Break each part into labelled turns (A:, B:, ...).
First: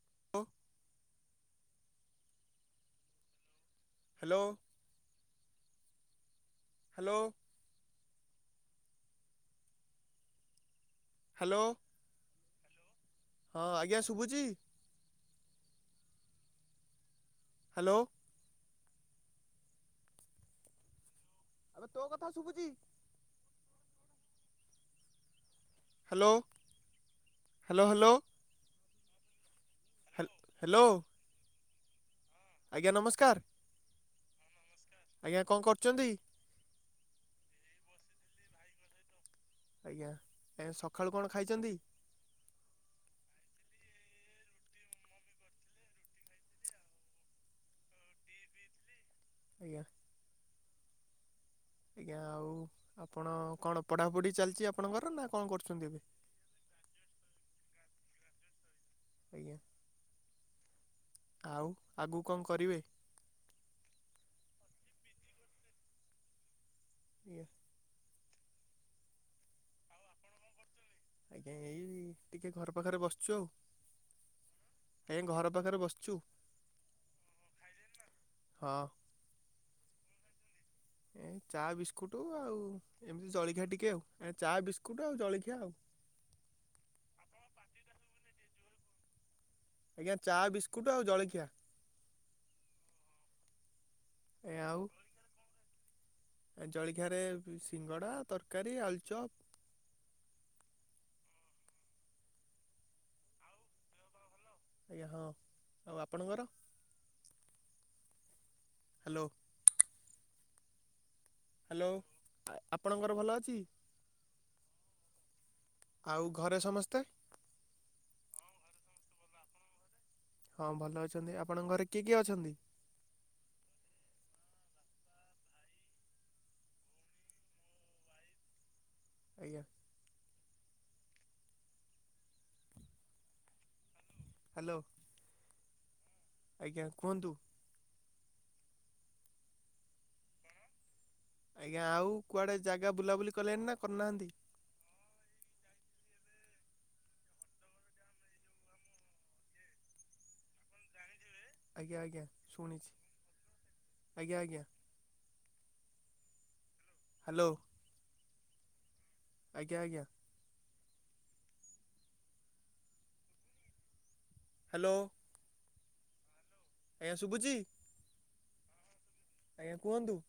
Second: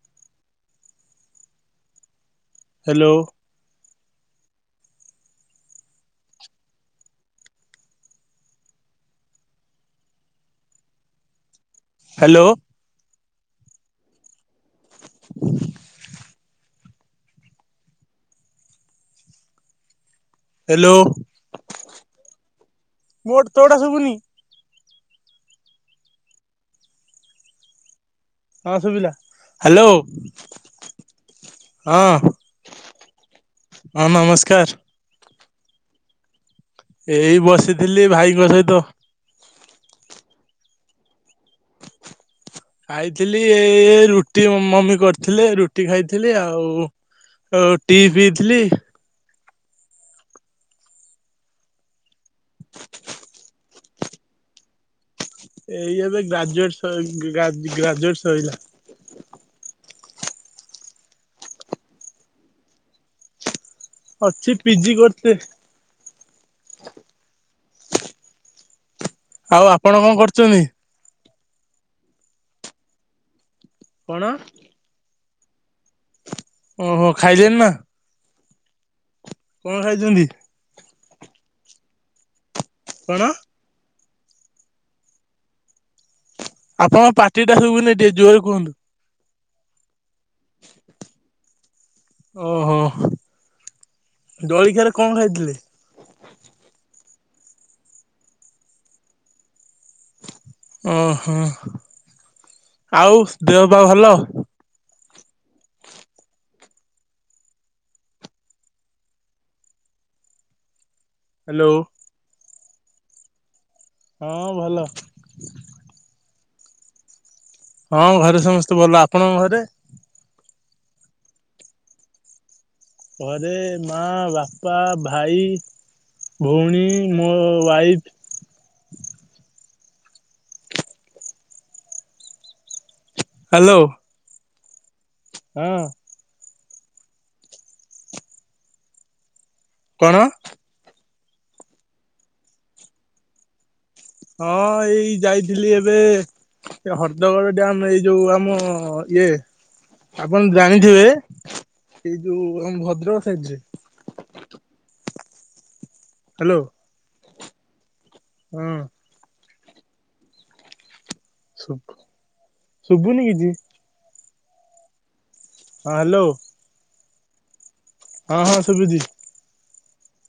A: [inaudible]
B: Hello.
A: Hello. Hello. Hello
B: hello.
A: ହଁ ଆଜ୍ଞା ଶୁଭୁଛି। ହ୍ୟାଲୋ
B: ହ୍ୟାଲୋ
A: ଏବେ ତୋ କଥା ଶୁଭୁଛି।
B: ତୋଟା ଶୁବୁନି।
A: ହ୍ୟାଲୋ ହ୍ୟାଲୋ ହ୍ୟାଲୋ
B: ହଁ ସୁଭିଲା ହ୍ୟାଲୋ
A: ହ୍ୟାଲୋ
B: ହଁ
A: ଆଜ୍ଞା ନମସ୍କାର
B: ହଁ ନମସ୍କାର
A: ଆଜ୍ଞା କଣ କରୁଛନ୍ତି?
B: ଏଇ ବସିଥିଲି ଭାଇଙ୍କ ସହିତ।
A: ଆଜ୍ଞା ଏ ସକାଳୁ କଣ ଖାଇଛନ୍ତି?
B: ଖାଇଥିଲି ଏଇ ରୁଟି ମମି କରିଥିଲେ ରୁଟି ଖାଇଥିଲି ଆଉ ଆଉ ଟି ପିଇଥିଲି।
A: ଆଜ୍ଞା ଆଜ୍ଞା ଆଉ ଆପଣ କ ଣ ପଢ଼ାପଢ଼ି ଚାଲିଛି ଆପଣଙ୍କର ନା କଣ କରୁଛନ୍ତି
B: ଏଇ ଏବେ ଗ୍ରାଜୁଏଟ ଗ୍ରାଜୁଏଟ ସରିଲା।
A: ଆଜ୍ଞା ଆଉ ଆଗକୁ କଣ କରିବେ?
B: ଅଛି ପିଜି କରିଛେ
A: ଏ [inaudible]
B: ଆଉ ଆପଣ କଣ କରୁଛନ୍ତି?
A: ଆଜ୍ଞା ଏଇ ଟିକେ ଘର ପାଖରେ ବସିଛୁ ଆଉ।
B: କଣ?
A: ଆଜ୍ଞା ଘର ପାଖରେ ବସିଛୁ
B: ଓହୋ ଖାଇଲେଣି ନା
A: ହଁ।
B: କଣ ଖାଇଛନ୍ତି?
A: ଏ ଚା ବିସ୍କୁଟ ଆଉ
B: କଣ
A: ଏମିତି ଜଳିଖିଆ ଟିକେ ଆଉ ଏ ଚା ବିସ୍କୁଟ ଆଉ ଜଳିଖିଆ ଆଉ
B: ଆପଣଙ୍କ ପାଟିଟା ସୁବୁନି ଟିକେ ଜୋରରେ କୁହନ୍ତୁ।
A: ଆଜ୍ଞା ଚା ବିସ୍କୁଟ ଆଉ ଜଳଖିଆ।
B: ଓହୋ
A: ଏ ଆଉ
B: ଜଳଖିଆରେ କଣ ଖାଇଥିଲେ?
A: ଜଳଖିଆ ରେ ସିଙ୍ଗଡ଼ା ତରକାରୀ ଆଳୁଚପ।
B: ଓହୋ ଆଉ ଦେହ ବା ଭଲ।
A: ଆଜ୍ଞା ହଁ ଆଉ ଆପଣଙ୍କର? ହ୍ୟାଲୋ ହ୍ୟାଲୋ ଆପଣଙ୍କର ଭଲ ଅଛି?
B: ହଁ ଭଲ।
A: ଆଉ ଘରେ ସମସ୍ତେ?
B: ହଁ ଘରେ ସମସ୍ତେ ଭଲ ଆପଣଙ୍କ ଘରେ।
A: ହଁ ଭଲ ଅଛନ୍ତି ଆପଣଙ୍କ ଘରେ କିଏ କିଏ ଅଛନ୍ତି?
B: ଘରେ ମା ବାପା ଭାଇ? ଭଉଣୀ ମୋ ୱାଇଫ।
A: ଆଜ୍ଞା
B: ହ୍ୟାଲୋ
A: ହ୍ୟାଲୋ
B: ହଁ
A: ଆଜ୍ଞା କୁହନ୍ତୁ।
B: କଣ?
A: ଆଜ୍ଞା ଆଉ କୁଆଡେ ଜାଗା ବୁଲାବୁଲି କଲେଣି ନା କରିନାହାନ୍ତି।
B: ହଁ ଏଇ ଯାଇଥିଲି ଏବେ ସେ ହର୍ଦଗଡ଼ ଡ୍ୟାମ ଏଇ ଯୋଉ ଆମ ଇଏ ଆପଣ ଜାଣିଥିବେ
A: ଆଜ୍ଞା
B: ଏଇ
A: ଆଜ୍ଞା
B: ଯୋଉ ଆମ
A: ଶୁଣିଛି
B: ଭଦ୍ରକ ସାଇଡରେ
A: ଆଜ୍ଞା ଆଜ୍ଞା
B: ହ୍ୟାଲୋ
A: ହ୍ୟାଲୋ
B: ହୁଁ
A: ଆଜ୍ଞା ଆଜ୍ଞା
B: ଶୁଭୁ ଶୁଭୁନି କିଛି।
A: ହ୍ୟାଲୋ
B: ହଁ ହ୍ୟାଲୋ
A: ଆଜ୍ଞା ଶୁଭୁଚି।
B: ହଁ ହଁ ଶୁବିଚି।
A: ଆଜ୍ଞା କୁହନ୍ତୁ।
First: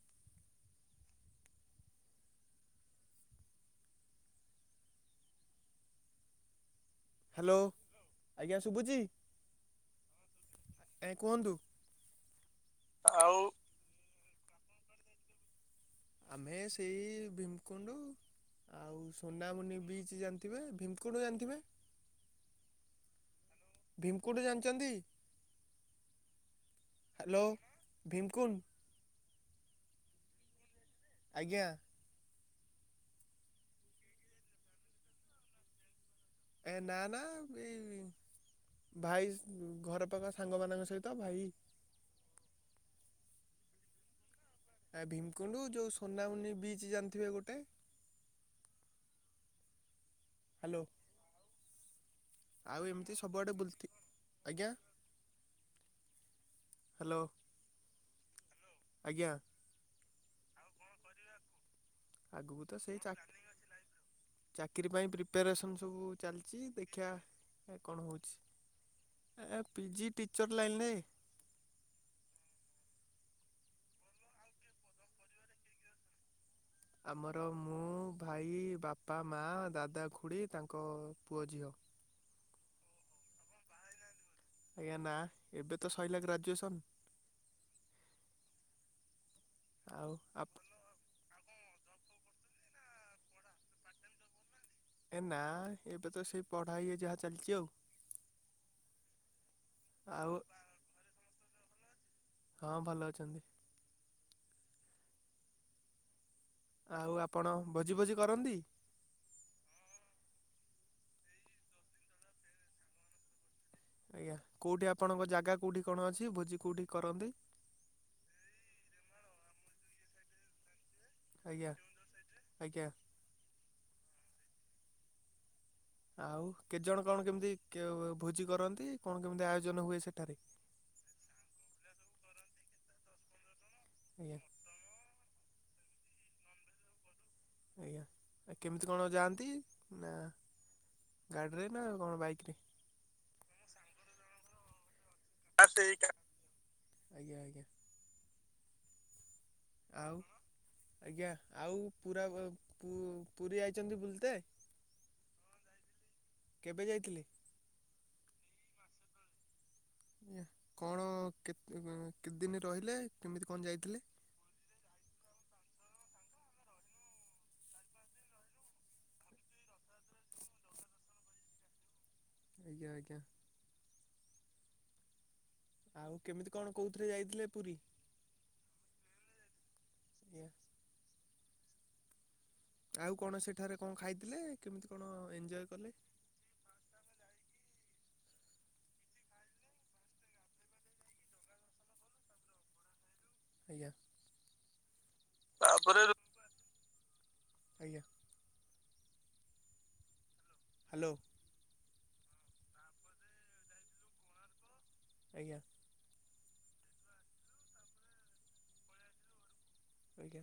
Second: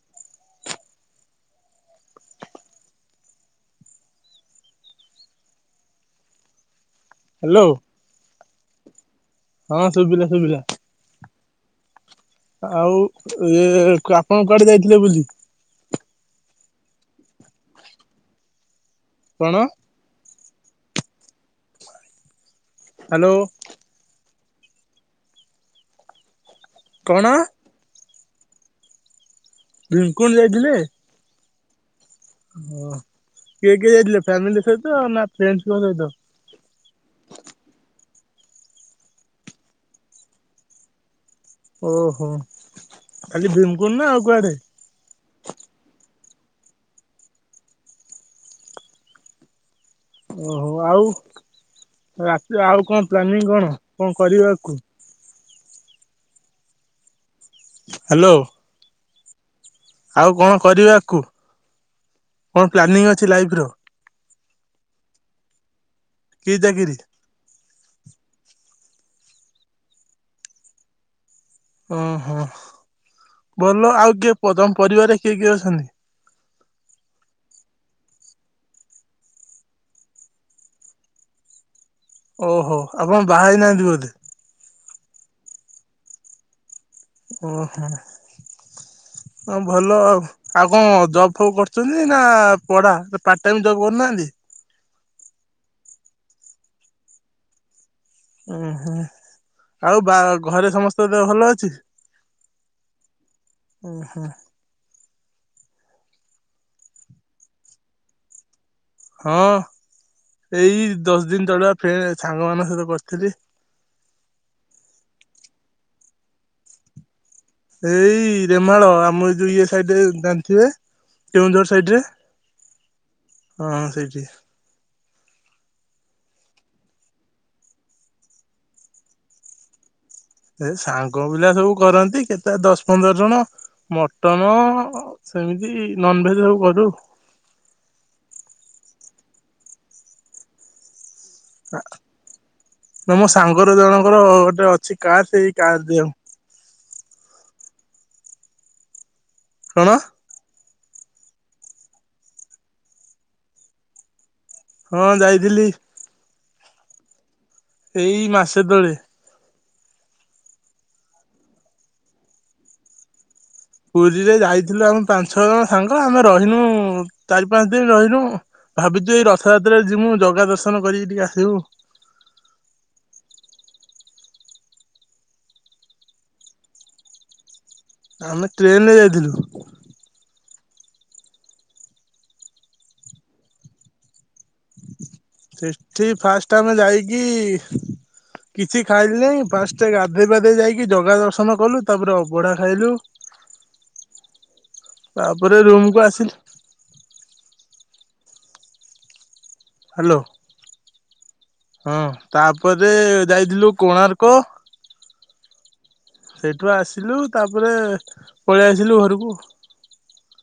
A: ହାଲୋ
B: ହ୍ୟାଲୋ
A: ଆଜ୍ଞା ଶୁବୁଚି?
B: ହଁ ଶୁବିଲା ଶୁଭିଲା ଆଉ ଇଏ କ୍ରାପ। କଣ କୁଆଡେ ଯାଇଥିଲେ ବୁଲି?
A: ଆମେ ସେଇ ଭୀମକୁଣ୍ଡୁ ଆଉ
B: କଣ
A: ସୋନାମୁନି ବିଚ୍ ଯାଣି ଥିବେ ଭୀମକୁଣ୍ଡୁଯାଣିଥିବେ?
B: ହାଲୋ।
A: ଭୀମକୁଣ୍ଡୁ ଜାଣିଛନ୍ତି
B: କଣ
A: ହାଲୋ। ଭିମ୍ କୁଣ୍ଡୁ।
B: ଭିମ୍ କୁଣ୍ଡୁ ଯାଇଥିଲେ?
A: ଆଜ୍ଞା।
B: ଓଁ କିଏ କିଏ ଯାଇଥିଲେ ଫ୍ୟାମିଲି ସହିତ ନାଁ ଫ୍ରେଣ୍ଡସ୍ ଙ୍କ ସହିତ?
A: ଏ ନାଁ ନାଁ ଏଇ ଭାଇ ଘର ପାଖ ସାଙ୍ଗମାନଙ୍କ ସହିତ ଭାଇ।
B: ଓହୋ ଖାଲି ଭୀମିକୁୁଣ୍ଡୁ ନା ଆଉ କୁଆଡେ?
A: ଆ ଭୀମିକୁଣ୍ଡୁ ଯେଉଁ ସୋନାମୁନି ବିଚ୍ ଜାଣିଥିବେ ଗୋଟେ।
B: ଓହୋ
A: ହ୍ୟାଲୋ
B: ଆଉ ରାତିରେ ଆଉ କଣ
A: ଏମିତି ସବୁଆଡ଼େ
B: ପ୍ଲାନିଂ କଣ
A: ବୁଲଥି
B: କଣ କରିବେଆକୁ?
A: ହାଲୋ।
B: ହାଲୋ।
A: ଆଜ୍ଞା।
B: ଆଉ କଣ କରିବେ ଆକୁ କଣ ପ୍ଲାନିଂ ଅଛି ଲାଇଫ୍ ର?
A: ଚାକିରୀ ପାଇଁ ପ୍ରିପାରେସନ୍ ସବୁ
B: କି
A: ଚାଲିଚି
B: ଚାକିରି?
A: ଦେଖିଆ ଏ କଣ ହେଉଚି ଏ ପିଜି ଟିଚର୍ ଲାଇନିରେ।
B: ଓହୋ ଭଲ ଆଉ କିଏ ତମ ପରିବାରେ କିଏ କିଏ ଅଛନ୍ତି?
A: ଆମର ମୁଁ, ଭାଇ, ବାପା, ମା, ଦାଦା, ଖୁଡ଼ି ତାଙ୍କ ପୁଅ, ଝିଅ।
B: ଓହୋ ଆପଣ ବାହା ହେଇ ନାହାନ୍ତି ବୋଧେ?
A: ଆଜ୍ଞା ନାଁ ଏବେ ତ ସଇଲା ଗ୍ରାଜୁଏସନ୍।
B: ଓହୋ ଅଁ ଭଲ ଆଉ। ଆଉ କଁ ଜ ଫଉ କରୁଚନ୍ତି ନାଁ ପଢ଼ା? ନାଁ ପାର୍ଟ ଟାଇମ୍ ଜବ୍ କରୁନାହାନ୍ତି?
A: ଏ ନାଁ ଏବେ ତ ସେଇ ପଢ଼ା ଇଏ ଯାହା ଚାଲିଚି ଆଉ।
B: ଓହୋ ଆଉ ବା ଘରେ ସମସ୍ତଙ୍କ ଦେହ ଭଲ ଅଛି?
A: ହଁ ଭଲ ଅଛନ୍ତି।
B: ଉଁ ହଁ।
A: ଆଉ ଆପଣ ଭୋଜି ଭୋଜି କରନ୍ତି?
B: ହଁ ଏଇ ଦଶ ଦିନି ତଳେ ଫେରେ ସାଙ୍ଗ ମାନଙ୍କ ସହିତ କରିଥିଲି।
A: ଆଜ୍ଞା କେଉଠି ଆପଣଙ୍କ ଜାଗା କେଉଠି କଣ ଅଛି ଭୋଜି କେଉଠି କରନ୍ତି?
B: ଏଇ ରେମାଳ ଆମର ଏ ଯୋଉ ଇଏ ସାଇଟି ରେ ଜାଣିଥିବେ। କେଉଁଝର
A: ଆଜ୍ଞା
B: ସାଇଡ଼ରେ
A: ଆଜ୍ଞା।
B: ହଁ ସେଇଠି।
A: ଆଉ କେତେଜଣ କଣ କେମିତି ଭୋଜି କରନ୍ତି କଣ କେମିତି ଆୟୋଜନ ହୁଏ ସେଠାରେ?
B: ଏ ସାଙ୍ଗ ପିଲା ସବୁ କରନ୍ତି କେତେ ଦଶ ପନ୍ଦର ଜଣ
A: ଆଜ୍ଞା
B: ମଟନ। ସେମିତି ନନଭେଜେ୍ ସବୁ କରୁ।
A: ଆଜ୍ଞା କେମିତି କଣ ଯାଆନ୍ତି ନା ଗାଡ଼ିରେ ନା କଣ ବାଇକ୍ରରେ?
B: ନା ମୋ ସାଙ୍ଗର ଜଣଙ୍କର ଗୋଟେ ଅଛି କାର୍ ଟେ କାର ଦିଅ।
A: ଆଜ୍ଞା ଆଜ୍ଞା।
B: କଣ
A: ଆଉ ଆଜ୍ଞା ଆଉ ପୁରା ପୁରୀ ଆଇଛନ୍ତି ବୁଲତେ?
B: ହଁ ଯାଇଥିଲି।
A: କେବେ ଯାଇଥିଲେ?
B: ଏଇ ମାସେ ତଳେ।
A: ଆଜ୍ଞା। କଣ କେତେବଳେ କେତେ ଦିନ ରହିଲେ କେମିତି କଣ ଯାଇଥିଲେ?
B: ପୁରୀରେ ଯାଇଥିଲୁ ଆମେ ପାଞ୍ଚ ଛଅ ଜଣ ସାଙ୍ଗ ଆମେ ରହିନୁ ଚାରି ପାଞ୍ଚ ଦିନ ରହିନୁ ଭାବୁଛୁ ଏଇ ରଥଯାତ୍ରାରେ ଯିମୁ ଜଗା ଦର୍ଶନ କରିକି ଟିକେ ଆସିବୁ।
A: ଆଜ୍ଞା ଆଜ୍ଞା। ଆଉ କେମିତି କଣ କୋଉଥିରେ ଯାଇଥିଲେ ପୁରୀ?
B: ଆମେ ଟ୍ରେନରେ ଯାଇଥିଲୁ।
A: ଆଜ୍ଞା। ଆଉ କଣ ସେଠାରେ କଣ ଖାଇଥିଲେ? କେମିତି କଣ ଏଞ୍ଜୟ କଲେ?
B: ସେଠି ଫାଷ୍ଟ ଆମେ ଯାଇକି କିଛି ଖାଇଲି ନାହିଁ ଫାଷ୍ଟ ଗାଧୋଇ ପାଧେଇ ଯାଇକି ଜଗା ଦର୍ଶନ କଲୁ। ତାପରେ ଅବଢା ଖାଇଲୁ।
A: ଆଜ୍ଞା।
B: ତାପରେ ରୁମ କୁ ଆସିଲି।
A: ଆଜ୍ଞା।
B: ହ୍ୟାଲୋ।
A: ହ୍ୟାଲୋ।
B: ହଁ ତାପରେ ଯାଇଥିଲୁ କୋଣାର୍କ
A: ଆଜ୍ଞା।
B: ସେଇଠୁ ଆସିଲୁ ତାପରେ ପଳେଇ ଆସିଲୁ ଘରକୁ।
A: ଆଜ୍ଞା।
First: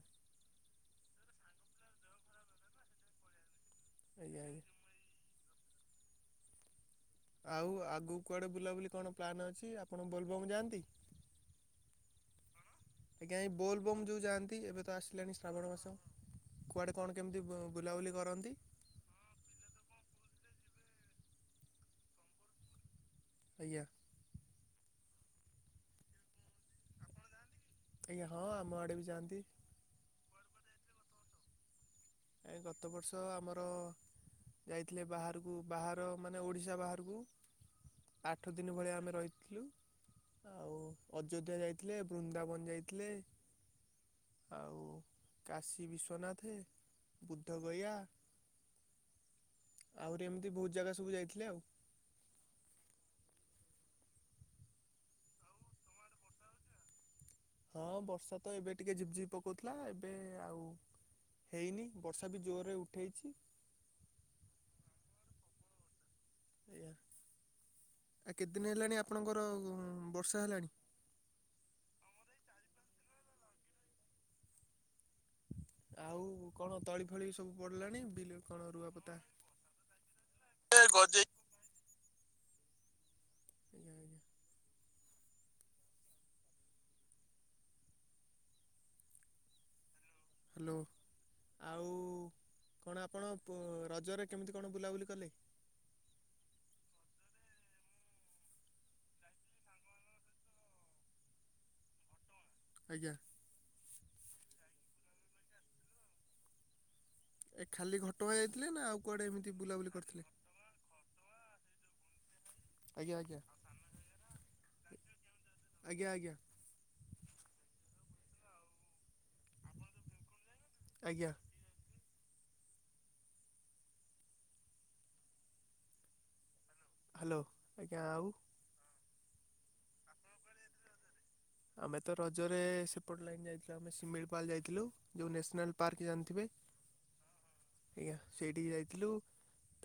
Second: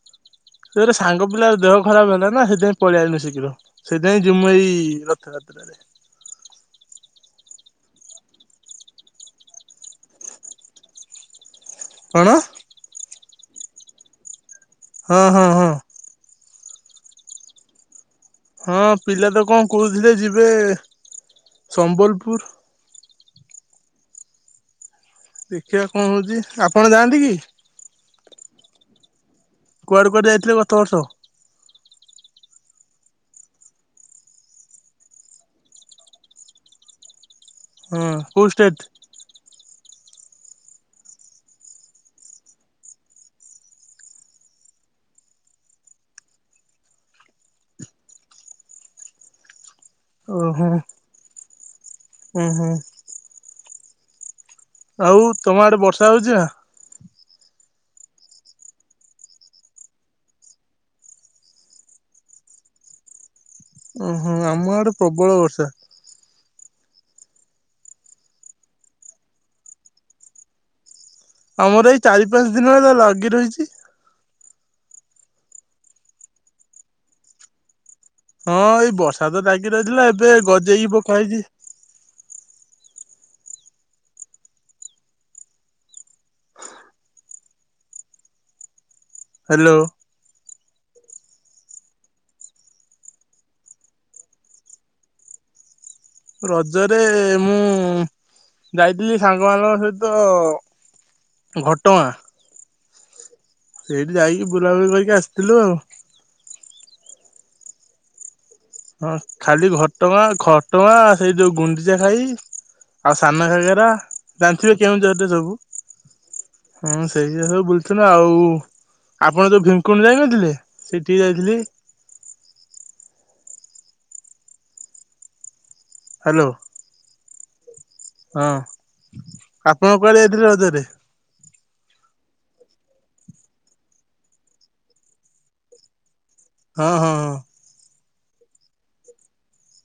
B: ସେରେ ସାଙ୍ଗ ପିଲାର ଦେହ ଖରାପ ହେଲା ନା ସେଥିପାଇଁ ପଳେଇଆନୁ ଶୀଘ୍ର ସେ ଯାଇଁ
A: ଆଜ୍ଞା
B: ଜିମୁ
A: ଆଜ୍ଞା।
B: ଏଇ ରଥଯାତ୍ରାରେ।
A: ଆଉ ଆଗକୁ କୁଆଡ଼େ ବୁଲାବୁଲି କଣ ପ୍ଲାନ୍ ଅଛି। ଆପଣ ବୋଲବମ୍ ଯାଆନ୍ତି?
B: କଣ?
A: ଆଜ୍ଞା ଏ ବୋଲବମ ଯେଉଁ ଯାଆନ୍ତି ଏବେ ତ
B: ହଁ
A: ଆସିଲାଣି
B: ହଁ ହଁ
A: ଶ୍ରାବଣ ମାସ। କୁଆଡ଼େ କଣ କେମିତି ବୁଲାବୁଲି କରନ୍ତି?
B: ହଁ ପିଲା ତ କଣ କହୁଥିଲେ ଯିବେ ସମ୍ବଲପୁର।
A: ଆଜ୍ଞା।
B: ଦେଖିବା କଣ ହେଉଛି। ଆପଣ ଯାଆନ୍ତି କି?
A: ଆଜ୍ଞା। ହଁ ଆମ ଆଡେ ବି ଯାଆନ୍ତି।
B: କୁଆଡ଼େ କୁଆଡେ ଯାଇଥିଲେ ଗତ ବର୍ଷ?
A: ଏ ଗତ ବର୍ଷ ଆମର ଯାଇଥିଲେ ବାହାରକୁ ବାହାର ମାନେ ଓଡିଶା ବାହାରକୁ
B: ହଁ କୋଉ
A: ଆଠ ଦିନ
B: ଷ୍ଟେଟ
A: ଭଳିଆ ଆମେ ରହିଥିଲୁ। ଆଉ ଅଯୋଧ୍ୟା ଯାଇଥିଲେ। ବୃନ୍ଦାବନ ଯାଇଥିଲେ। ଆଉ କାଶୀ ବିଶ୍ୱନାଥେ ବୁଦ୍ଧ ଗୟା ଆହୁରି ଏମିତି
B: ଓହୋ
A: ବହୁତ ଜାଗା ସବୁ ଯାଇଥିଲେ ଆଉ।
B: ହୁଁ ହୁଁ। ଆଉ ତମ ଆଡେ ବର୍ଷା ହଉଛି ନା?
A: ହଁ ବର୍ଷା ତ ଏବେ ଟିକେ ଝିପଝିପ ପକାଉଥିଲା ଏବେ ଆଉ ହେଇନି ବର୍ଷା ବି ଜୋରରେ ଉଠେଇଛି।
B: ଓହୋ ଆମ ଆଡେ ପ୍ରବଳ ବର୍ଷା।
A: ଆଜ୍ଞା। ଆ କେତେଦିନ ହେଲାଣି ଆପଣଙ୍କର ବର୍ଷା ହେଲାଣି?
B: ଆମର ଏଇ ଚାରି ପାଞ୍ଚ ଦିନ ହେଲା ଲାଗି ରହିଛି।
A: ଆଉ କଣ ତଳି ତଳି ସବୁ ପଡିଲାଣି ବିଲ
B: ହଁ
A: କଣ
B: ଏଇ
A: ରୁଆ ପତା
B: ବର୍ଷା ତ ଲାଗି ରହିଥିଲା ଏବେ ଗଜେଇକି ପକା ହେଇଛି
A: ଆଜ୍ଞା ଆଜ୍ଞା।
B: ହାଲୋ।
A: ହାଲୋ ଆଉ କଣ ଆପଣ ରଜରେ କେମିତି କଣ ବୁଲାବୁଲି କଲେ।
B: ରଜରେ ମୁଁ ଯାଇଥିଲି ସାଙ୍ଗମାନଙ୍କ ସହିତ ଘଟ ଗାଁ।
A: ଆଜ୍ଞା।
B: ସେଇଠି ଯାଇକି ବୁଲାବୁଲି କରିକି ଆସିଥିଲୁ ଆଉ।
A: ଏ ଖାଲି ଘଟଗାଁ ଯାଇଥିଲେ ନା ଆଉ କୁଆଡ଼େ ଏମିତି ବୁଲାବୁଲି କରିଥିଲେ?
B: ଘଟ ଗାଁ ସେଇ ଯୋଉ ଗୁଣ୍ଡିଚା ଘାଇ।
A: ଆଜ୍ଞା
B: ଆଉ
A: ଆଜ୍ଞା
B: ସାନଘାଗେରା ଜାଣିଥିବେ କେଁଉଝରରେ ଯୋଉ।
A: ଆଜ୍ଞା ଆଜ୍ଞା
B: ହଁ ସେଇ ଜାଗା ସବୁ ବୁଲୁଥିଲୁ ଆଉ ଆପଣ ଯୋଉ ଭୀମକୁଣ୍ଡ ଯାଇନଥିଲେ ସେଠିକି
A: ଆଜ୍ଞା
B: ଯାଇଥିଲି। ହାଲୋ।
A: ହାଲୋ।
B: ହଁ ଆପଣ କୁଆଡେ ଯାଇଥିଲେ ରଜରେ।
A: ଆମେ ତ ରଜରେ ସେପଟ ଲାଇନ୍ ଯାଇଥିଲୁ ଆମେ ସିମିଳିପାଲ୍ ଯାଇଥିଲୁ ଯୋଉ ନ୍ୟାସନାଲ୍। ପାର୍କ ଜାଣିଥିବେ।
B: ହଁ ହଁ ହଁ
A: ଆଜ୍ଞା ସେଇଠିକି ଯାଇଥିଲୁ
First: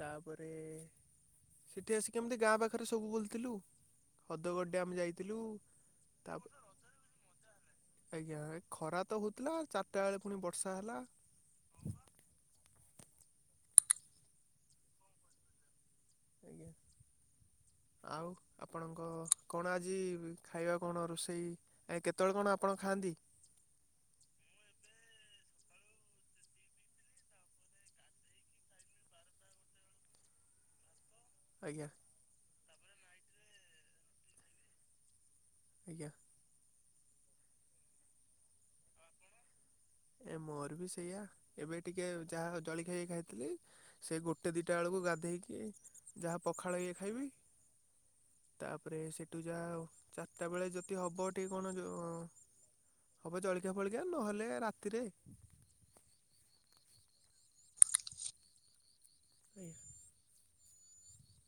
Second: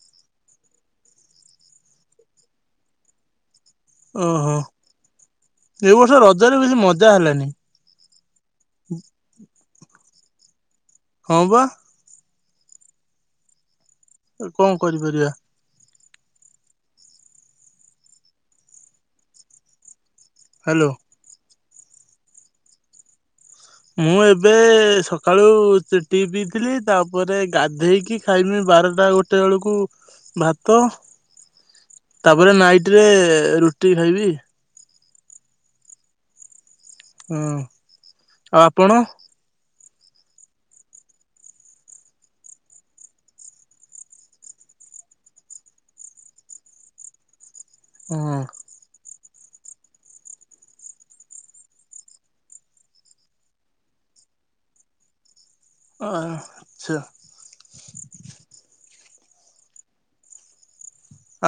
A: ତାପରେ ସେଠି ଆସିକି ଏମିତି ଗାଁ ପାଖରେ ସବୁ ବୁଲୁଥିଲୁ
B: ଓହୋ
A: ହଦଗଡ଼ ଡ୍ୟାମ୍ ଯାଇଥିଲୁ।
B: ଏ ବର୍ଷ
A: ତାପ
B: ରଜରେ ବେଶୀ ମଜା ହେଲାନି।
A: ଆଜ୍ଞା ଏ ଖରା ତ ହୋଉଥିଲା ଚାରଟା ବେଳେ ଫୁଣି ବର୍ଷା ହେଲା।
B: ହଁ ବା। କଣ କରିପାରିବା।
A: ଆଜ୍ଞା ଆଉ ଆପଣଙ୍କ କଣ ଆଜି ଖାଇବା
B: ହ୍ୟାଲୋ
A: କଣ ରୋଷେଇ ଆଜ୍ଞା କେତବେଳେ କଣ ଆପଣ ଖାଆନ୍ତି।
B: ମୁଁ ଏବେ ସକାଳୁ ଟି ପିଇଥିଲି ତାପରେ ଗାଧେଇକି ଖାଇନି ବାରଟା ଗୋଟେ ବେଳକୁ ଭାତ।
A: ଆଜ୍ଞା।
B: ତାପରେ ନାଇଟ୍ ରେ ରୁଟି ଖାଇବି।
A: ଆଜ୍ଞା।
B: ହୁଁ ଆପଣ?
A: ଏ ମୋର ବି ସେଇଆ ଏବେ ଟିକେ ଯାହା ଜଳିଖିଆ ଖାଇଥିଲି। ସେ ଗୋଟେ ଦିଟା ବେଳକୁ ଗାଧେଇକି ଯାହା ପଖାଳ ଇଏ ଖାଇବି।
B: ହୁଁ।
A: ତାପରେ ସେଇଠୁ ଯାହା ଆଉ ଚାରିଟା ବେଳେ ଯଦି ହବ ଟିକେ କଣ ଉଁ ହବ ଜଳିଖିଆ ଫଳିଖିଆ ନହେଲେ ରାତିରେ।
B: ହଁ ଆଛା।
A: ଆଜ୍ଞା।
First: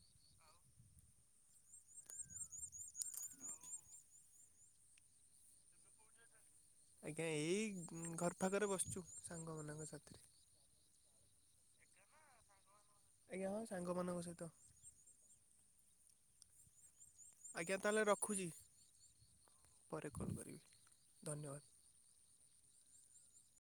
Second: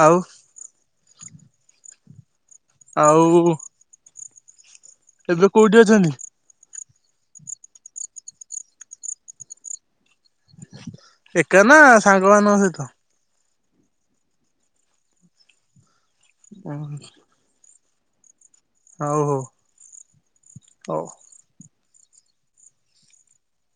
B: ଆଉ। ଆଉ ଏବେ କୋଉଠି ଅଛନ୍ତି?
A: ଆଜ୍ଞା ଏଇ ଘର ପାଖରେ ବସିଛୁ ସାଙ୍ଗ ମାନଙ୍କ ସାଥିରେ।
B: ଏକା ନା ସାଙ୍ଗମାନଙ୍କ ସହିତ?
A: ଆଜ୍ଞା ହଁ ସାଙ୍ଗ ମାନଙ୍କ ସହିତ।
B: [unintelligible]
A: ଆଜ୍ଞା ତାହାଲେ ରଖୁଛି
B: ହଉ ହଉ।
A: ପରେ କଲ୍ କରିବି ଧନ୍ୟବାଦ।